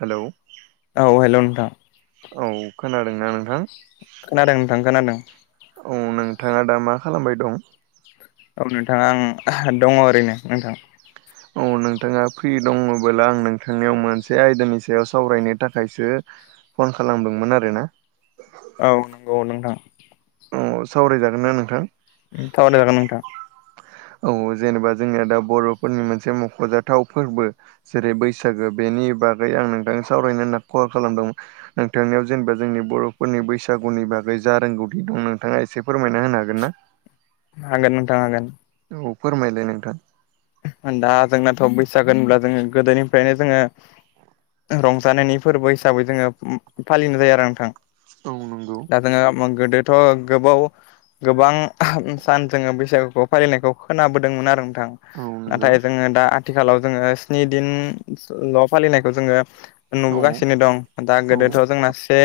Hello. औ हेल' नोंथां। औ खोनादोंना नोंथां। खोनादों नोंथां खोनादों। औ नोंथाङा दा मा खालामबाय दं। औ नोंथाङा आं दङ ओरैनो नोंथां। औ नोंथाङा फ्रि दङबोला आं नोंथांनियाव मोनसे आयदानि सायाव सावरायनो थाखायसो फन खालामदोंमोन आरोना। औ नंगौ नोंथां। अ सावरायजागोन ना नोंथां। थावदाय जागोन नोंथां। औ जेनेबा जोंनिया दा बर'फोरनि मोनसे मख'जाथाव फोरबो। जेरै बैसागो बेनि बागै आं नोंथां सावरायनो होनना खहा खालामदोंमोन। नोंथांनियाव जेनेबा जोंनि बर'फोरनि बैसागुनि बागै जा रोंगौथि दं नोंथाङा एसे फोरमायना होनो हागोन ना? हागोन नोंथां हागोन। औ फोरमायलाय नोंथां। दा जोंनाथ' बैसागोन होनब्ला जोङो गोदोनिफ्रायनो जोङो रंजानायनि फोरबो हिसाबै जोङो फालिनाय जायो आरो नोंथां। औ नंगौ। दा जोङो गोदोथ' गोबाव गोबां सान जोङो बैसागुखौ फालिनायखौ खोनाबोदोंमोन आरो नोंथां। औ नंगौ नाथाय जोङो दा आथिखालाव जोङो स्नि दिनल' फालिनायखौ जोङो औ नुबोगासिनो दं दा औ गोदोथ' जोंना से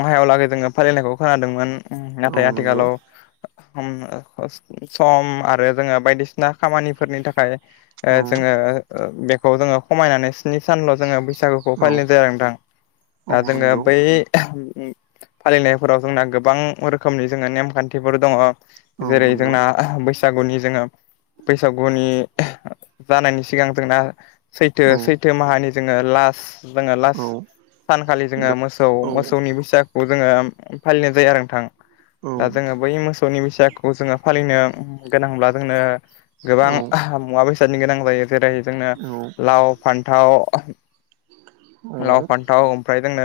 महायाव लागै जोङो फालिनायखौ खोनादोंमोन। नाथाय नंगौ आथिखालाव [inaudible] सम आरो जोङो बायदिसिना खामानिफोरनि थाखाय ओ औ जोङो बेखौ जोङो खमायनानै स्नि सानल' जोङो बैसागुखौ औ फालिनाय जायो आरो नोंथां औ दा जोङो नंगौ बै फालिनायफोराव जोंना गोबां रोखोमनि जोंङो नेमखान्थिफोर दङ औ जेरै नंगौ जोंना बैसागुनि जोङो बैसागुनि जानायनि सिगां जोंना सैथो औ सैथो माहानि जोङो लास्ट जोङो लास्ट औ सानखालि जोङो बा मोसौ औ मोसौनि बैसाग खौ जोङो फालिनाय जायो आरो नोंथां औ दा जोङो बै मोस सौनि बैसागोखौ जोङो फालिनो गोनांब्ला जोंनो औ गोबां मुवा बेसादानि गोनां जायो जेरै जोंनो औ लाव फान्थाव औ लाव फान्थाव ओमफ्राय जोंनो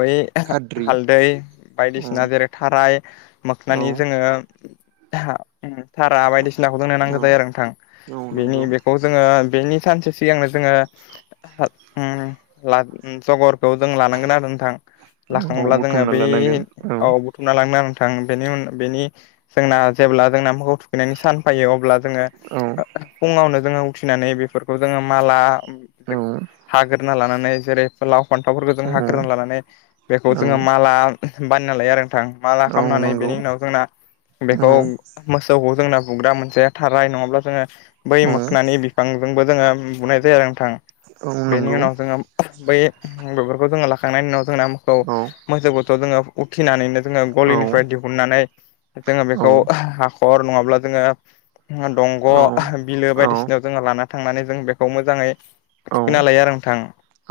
बै खाद्रि हालदै औ बायदिसिना जेरै थाराय औ मोखनानि जोङो था-थारा बायदिसिनाखौ जोंनो नांगौ जायो आरो नोंथां औ बेनि नंगौ बेखौ जोंङो बेनि सानसे सिगांनो जोङो जगर खौ जों लानांगोन आरो नोंथां औ लाखांब्ला जोङो बुथुमना बै लानांगोन औ थुमना लांना नोंथां बेनि उन बेनि जोंना जेब्ला जोंना माखौ नायनि सान फैयो अब्ला जोङो औ फुङावनो जोङो उथिनानै बेफोरखौ जोङो माला औ हागोरना लानानै जेरै लाव फान्थावफोरखौ जों हाग्रोना औ लानानै बेखौ जोङो माला बानायना लायो आरो माला औ खालामनानै नंगौ बेनि उनाव जोंना औ बेखौ मोसौखौ जोंना बुग्रा मोनसे थारा नङाब्ला जोङो बै औ मोखोननि बिफांजोंबो जोङो बुनाय जायो नोंथां औ बेनि नंगौ उनाव जोङो बै बेफोरखौ जोङो लाखांनायनि उनाव जोंना मखौ औ मोसौ बुथुआव जोङो उखिनानैनो जोङो औ गलिनिफ्राय दिहुननानै जोङो औ बेखौ हाखर नङाब्ला जोङो दंग' बिलो औ बायदिसिनायाव जोङो लाना थांनानै जों बेखौ मोजाङै औ थुखैना लायो आरो नोंथां।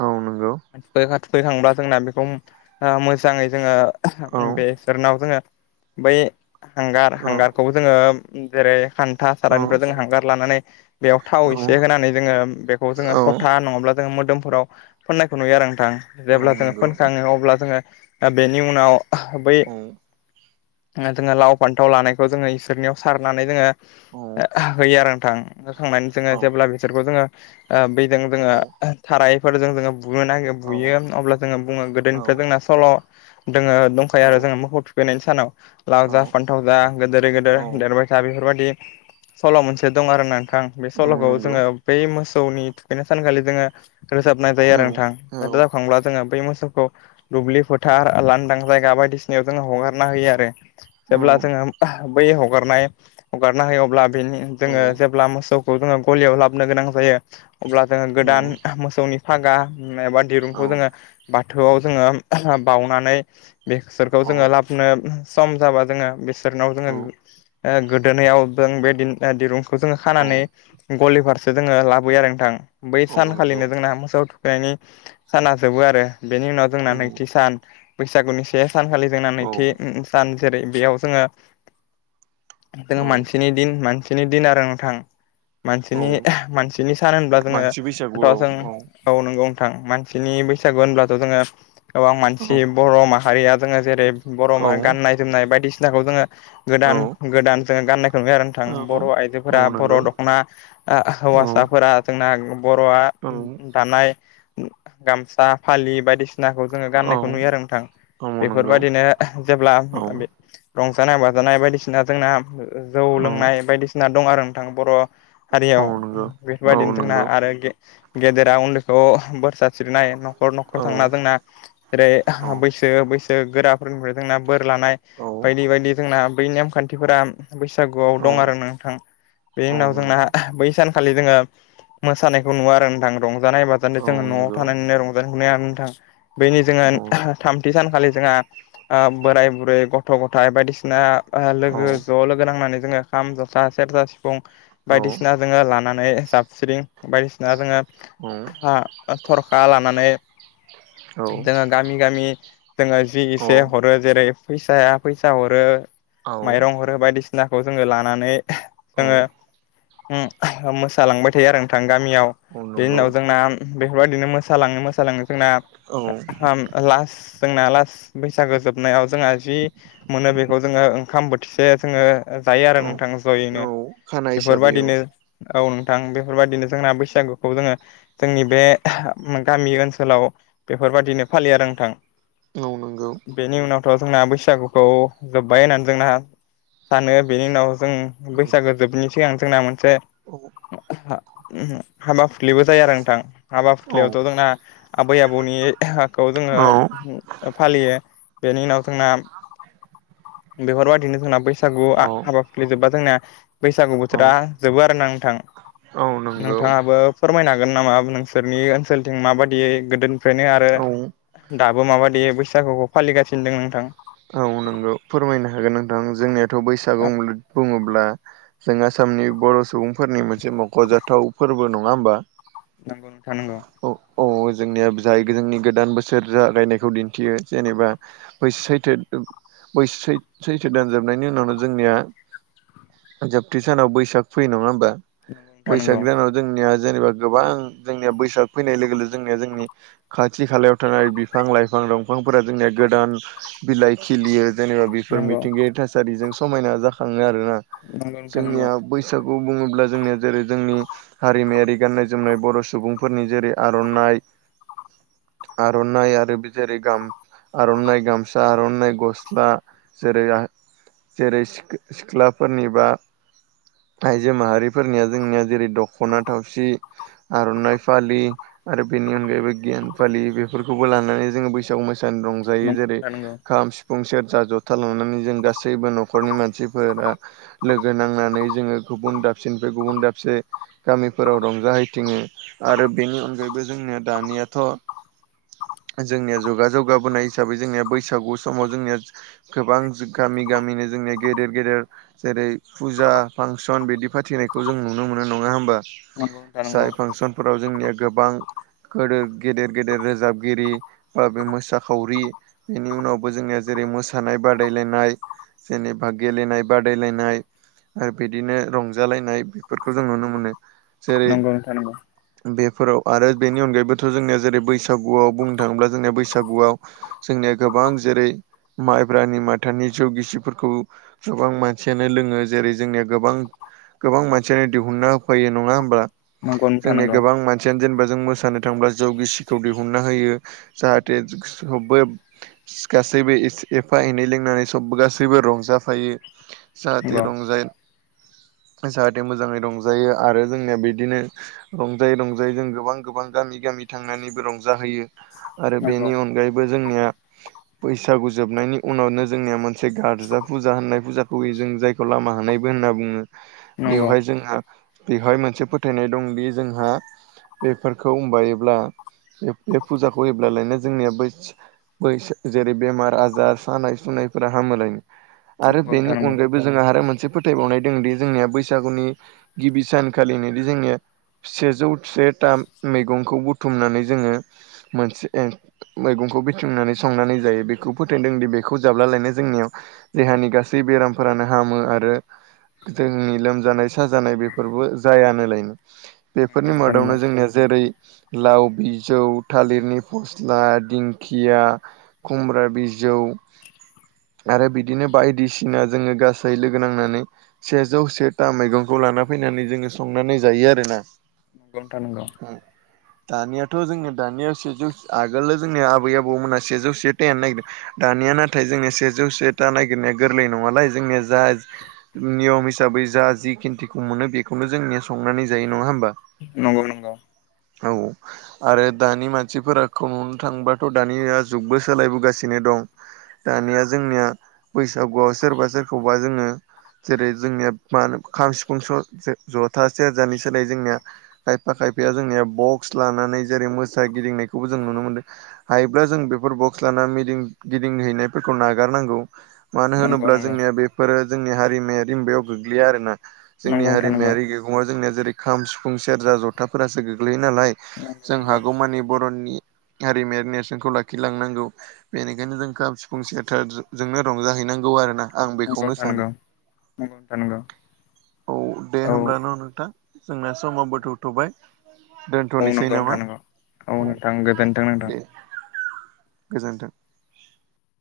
औ नंगौ थुखैखांब्ला जोंना बेखौ मोजाङै जोङो औ बेसोरनाव जोङो बै हांगार औ हांगारखौ जोङो जेरै खान्था सारयनिफ्राय जों हांगार माने बेयाव थाव एसे होनानै जोङो बेखौ जोङो। था नङाब्ला जोङो मोदोमफोराव फोननायखौ नुयो आरो नोंथां औ जेब्ला जोङो नंगौ फोनखाङो अब्ला जोङो दा बेनि उनाव बै मानसि जोङो लाव फान्थाव लानायखौ जोङो इसोरनियाव सारनानै जोङो बैसागुआव औ होयो आरो। थां होखांनानै जोङो जेब्ला बिसोरखौ जोङो बैजों जोङो थारायैफोरजों जोङो बुनो नागिर बुयो अब्ला जोङो बुङो गोदोनिफ्राय जोंना सल' दोङो दंखायो आरो औ जोङो मोखौ थुखैनायनि सानाव। लाव औ जा फान्थाव जा गोदोरै गोदोर देरबाय औ था बेफोरबायाददि सल' मोनसे दं आरोना नोंथां बे सल'खौ नंगौ जोङो बै मोसौनि थुखैनाय सानखालि जोङो रोजाबनाय जायो औ आरो नोंथां दा औ रोजाबखांब्ला जोङो बै मोसौखौ दुब्लि फोथार लांदां जायगा बायदिसिनायाव जोङो हगारना होयो आरो औ जेब्ला जोङो बै हगारनाय हगारना होयो अब्ला बेनि जोङो औ जेब्ला मोसौ खौ जोङो गलियाव लाबनो गोनां जायो अब्ला जोङो गोदान मोसौनि फागा एबा दिरुंखौ जोङो बाथौआव जोङो बावनानै बेसोरखौ जोङो ला नो सम जाबा जोङो बिसोरनाव जोङो ओ गोदोनायाव दों बेदिन ओ दिरुंखौ जोङो खानानै गलिफारसे जोङो लाबोयो आरो नोंथां बै सानखालिनो जोंना मोसौ थुखैनायनि साना जोबो आरो बेनि उनाव जोंना नैथि सान बैसागुनि से सानखालि जोंना नैथि सान जेरै बेयाव जोङो जोङो मानसिनि दिन मान सिनि दिन आरो नोंथां मानसिनि मानसिनि सान होनब्ला जोङो दा जों औ नंगौ नोंथां मानसिनि बैसागु होनब्लाथ' जोङो गोबां मानसि बर' माहारिया जोङो जेरै बर' मा गाननाय जोमनाय बायदिसिनाखौ जोङो गोदान गोदान जोङो गाननायखौ नुयो आरो नोंथां बर' आइजोफोरा बर' दख'ना हौवासाफोरा जोंना बर'आ दानाय गामसा फालि बायदिसि नाखौ जोङो गान्नायखौ नुयो आरो नोंथां नंगौ बेफोरबायदिनो जेब्ला औ रंजानाय बाजानाय बायदिसिना जोंना जौ औ लोंनाय बायदिसिना दं आरो नोंथां बर' हारियाव औ नंगौ औ बेफोरबायदिनो जोंना नंगौ आरो गे-गेदेरा उन्दैखौ बोरसा सिबनाय न'खर न'खर औ थांना जोंना जेरै औ बैसो बैसो गोरा फोरनिफ्राय जोंना बोर लानाय औ बायदि बायदि जोंना बै नेमखान्थिफोरा बैसागु औ दं आरो नोंथां बेनि औ उनाव जोंना नंगौ बै सान खालि जोङो मोसानायखौ नुवा आरो नोंथां रंजानाय बाजानाय औ जोङो न'आव नंगौ थानानैनो रंज बेनुहरनाया नोंथां बेनि जोङो औ थामथि सानखालि जोंहा ओ बोराय बुरै गथ' गथायाइ बायदिसिना ओ औ लोगो ज' लोगो नांनानै जोङो खाम जथा सेरजा सिफुं औ बायदिसिना जोङो लानानै जाबस्रिं बायदिसिना जोङो थरखा लानानै औ जोङो गामि गामि जोङो जि औ एसे हरो जेरै फैसाया फैसा हरो औ माइरं हरो बायदिसिनाखौ जोङो लानानै औ जोङो मोसालांबाय थायो आरो नोंथां गामियाव औ बेनि नंगौ उनाव जोंना बेफोरबायदिनो मोसालाङो मोसालाङो जोंना औ खाम लास्ट जोंना लास्ट बैसागो जोबनायाव जोंहा जि मोनो बेखौ जोङो ओंखाम बोथिसे जोङो जायो आरो औ नोंथां जयैनो औ खाना हिसाबै औ बेफोरबायदिनो औ नोंथां बेफोरबायदिनो जोंना बैसागुखौ जोङो जोंनि बे गामि ओनसोलाव बेफोरबादिनो फालियो आरो नोंथां औ नों बेनि उनावथ' जोंना बैसागुखौ जोब्बाय होननानै जोंना सानो बेनि उनाव जों औ बैसागो जोबिनि सिगां जोंना मोनसे औ हाबा फुथलिबो जाया आरो नोंथां हाबा फुथलियावथ' जोंना आबै आबौनिखौ औ जोङो फालियो बेनि उनाव जोंना बेफोरबायादिनो जोंना बैसा सागुआ औ हाबाफुथलि जोबबा जोंना बैसागु बोथोरा औ जोबो आरो ना नोंथां औ नंगौ नोंथाङाबो फोरमायनो हागोन नामा नोंसोरनि ओनसोलथिं माबायदि गोदोनिफ्रायनो आरो औ दाबो माबायदि बैसागुखौ फालिगासिनो दं नोंथां औ नोंगौ फोरमायनो हागोन नोंथां जोंनियाथ' औ बैसागु बुङोब्ला जों आसामनि बर' सुबुंफोरनि मो से मख'जाथाव फोरबो नङा होमबा नंगौ नोंथां नंगौ। औ अव जोंनिया जाय जोंनि गोदान बोसोर जागायनायखौ दिन्थियो जेनेबा बैस-सैथो बैस-सैथो दानजोबनायनि उनावनो जोंनिया जोबथे सानाव बैसाग फैयो नङा होमबा नंगौ नोंथां बैसाग नंगौ दानाव जोंनिया जेनेबा गोबां जोंनिया बैसाग फैनाय लोगो लोगो जोंनिया जोंनि। खाथि खालायाव थानाय बिफां लाइफां दंफांफोरा जोंनिया गोदान। बिलाइ खिलियो जेनेबा बेफोर नंगौ मिथिंगायारि थासारिजों समायना जाखाङो आरो ना। जोंनिया बैसागु बुङोब्ला जोंनिया जेरै जोंनि हारिमायारि गाननाय जोमनाय बर' सुबुंफोरनि जेरै आर'नाइ आर'नाइ आरो जेरै गाम-आर'नाइ गामसा आर'नाइ गस्ला जेरै आ जेरै सिख- सिख्लाफोरनि बा आइजो माहारिफोरनिया जोंनिया जेरै दख'ना थावसि आर'नाइ फालि आरो बेनि अनगायैबो गियान फालि बेफोरखौबो लानानै जोङो बैसागु मो नंगौ रंजायो जेरै नोंथां नंगौ खाम सिफुं सेरजा जथा लानानै जों गासैबो न'खरनि मानसिफोरा लोगो नांनानै जोङो गुबुन दाबसेनिफ्राय गुबुन दाबसे गामिफोराव रंजाहैथिङो आरो बेनि अनगायैबो जोंनिया दानियाथ'। जोंनिया जुगा जौगाबोनाय हिसाबै जोंनिया बैसागु समाव जोंनिया गोबां गामि गामिनि जोंनिया गेदेर गेदेर जेरै फुजा फांसन बिदि फाथिनायखौ जों नुनो मोनो नङा होमबा। नंगौ नोंथां नंगौ जाय फांसनफोराव जोंनिया गोबां गोदोर गेदेर गेदेर रोजाबगिरि बा बे मोसाखावरि बेनि उनावबो जोंनिया जेरै मोसानाय बादायलायनाय जेनेबा गेलेनाय बादायलायनाय आरो बिदिनो रंजालायनाय बेफोरखौ जों नुनो मोनो जेरै नंगौ नोंथां नंगौ बेफोराव आरो बेनि अनगायैबोथ' जोंनिया जेरै बैसागुआव बुंनो थाङोब्ला जोंनिया बैसागुआव जोंनिया गोबां जेरै माइब्रानि माथानि जौ गिसिफोरखौ गोबां मानसियानो लोङो जेरै जोंनिया गोबां गोबां मानसियानो दिहुनना होफैयो नङा होमब्ला नंगौ नोंथां नंगौ नोंथां जोंनिया नंगौ गोबां मान सियानो जेनेबा जों मोसानो थांब्ला जौ गिसिखौ दिहुनना होयो नंगौ। जाहाथे सबबो गासैबो एसे एफा एनै लोंनानै सब गासैबो रंजाफायो। नंगौ जाहाथे रंजा जाहाथे मोजाङै रंजायो आरो जोंनिया बिदिनो रंजायै रंजायै जों गोबां गोबां गामि गामि थांनानैबो रंजाहोयो। आरो नंगौ बेनि अनगायैबो जोंनिया बैसागु जोबनायनि उनावनो जोंनिया मोनसे मोनसे गारजा फुजा होननाय फुजाखौ होयो जों जायखौ लामा हानायबो होनना बुङो। नंगौ बेवहाय जोंहा बिवहाय मोनसे फोथायनाय दंदि जोंहा बेफोरखौ माबायोब्ला बे फुजाखौ हैयोब्लालायनो जोंनिया बो बैस जेरै बेमार आजार सानाय सुनायफोरा हामोलायनो नंगौ आरो नोंथां बेनि अनगायैबो आरो जोंहा आरो मोनसे फोथायबावनाय दङदि जोंनिया बैसागुनि गिबि सानखालिनोदि जोंनिया सेजौ सेथा मैगंखौ बुथुमनानै जोङो मोनसे मैगंखौ बुथुमनानै संनानै जायो बेखौ फोथायदों दि बेखौ जाब्लालायनो जोंनियाव देहानि गासै बेरामफोरानो हामो आरो जोंनि लोमजानाय साजानाय बेफोरबो जायालायनो। नंगौ बेफोरनि मादावनो नंगौ जोंनिया जेरै लाव बिजौ थालिरनि फस्ला दिं खिया खुमब्रा बिजौ आरो बिदिनो बायदिसिना जोङो गासै लोगो नांनानै सेजौ सेथा मैगंखौ लाना फैनानै जोङो संनानै जायो आरोना। नोंथां नंगौ ओम दानियाथ' जोंना दानिया सेजौ आगोलनो जोंनिया आबै आबौमोना सेजौ से थाइनो नागिरदों। दानिया नाथाय जोंना सेजौ से था नागिरनाया गोरलै नङालै जोंनिया जा नियम हिसाबै जा जि खिन्थिखौ मोनो बेखौनो जोंनिया संनानै जायो नङा होमबा। नंगौ नंगौ औ आरो दानि मानसिफोराखौ नुनो थांबा थ' दानिया जुगबो सोलायबोगासिनो दं दानिया जोंनिया बैसागुआव सोरबा सोरखौबा जोङो जेरै जोंनिया मा होनो खाम सिफुं स जों ज'था सेरजानि सोलाय जोंनिया खायफा खायफाया जोंनिया बक्स लानानै जेरै मोसा गिदिंनायखौबो जों नुनो मोनदों। हायोब्ला जों बेफोर बक्स लाना मिदिं गिदिंहैनायफोरखौ नागारनांगौ। मानो नोंथां नंगौ होनोब्ला जोंनिया बेफोरो जोंनि हारिमायारि बेयाव गोग्लैया आरोना जोंनि नंगौ नंगौ नंगौ हारिमायारि नङा जोंनिया जेरै खाम सिफुं सेरजा जथाफोरासो गोग्लैयो नालाय नोंथां नंगौ जों हागौमानि बर'नि हारिमायारि नेर सेनखौ लाखिलांनांगौ बेनिखायनो जों खाम सिफुं सेेरथार जोंनो रंजाहैनांगौ आरो ना। आं नंगौ बेखौनो नंगौ नोंथां सानो नंगौ नंगौ नोंथां नंगौ औ दे औ होमब्ला न' नोंथां जोंना समावबो थौथ'बाय। औ दोनथ'नोसै नंगौ नामा नोंथां नंगौ औ नोंथां गोजोनथों नोंथां दे गोजोन्थों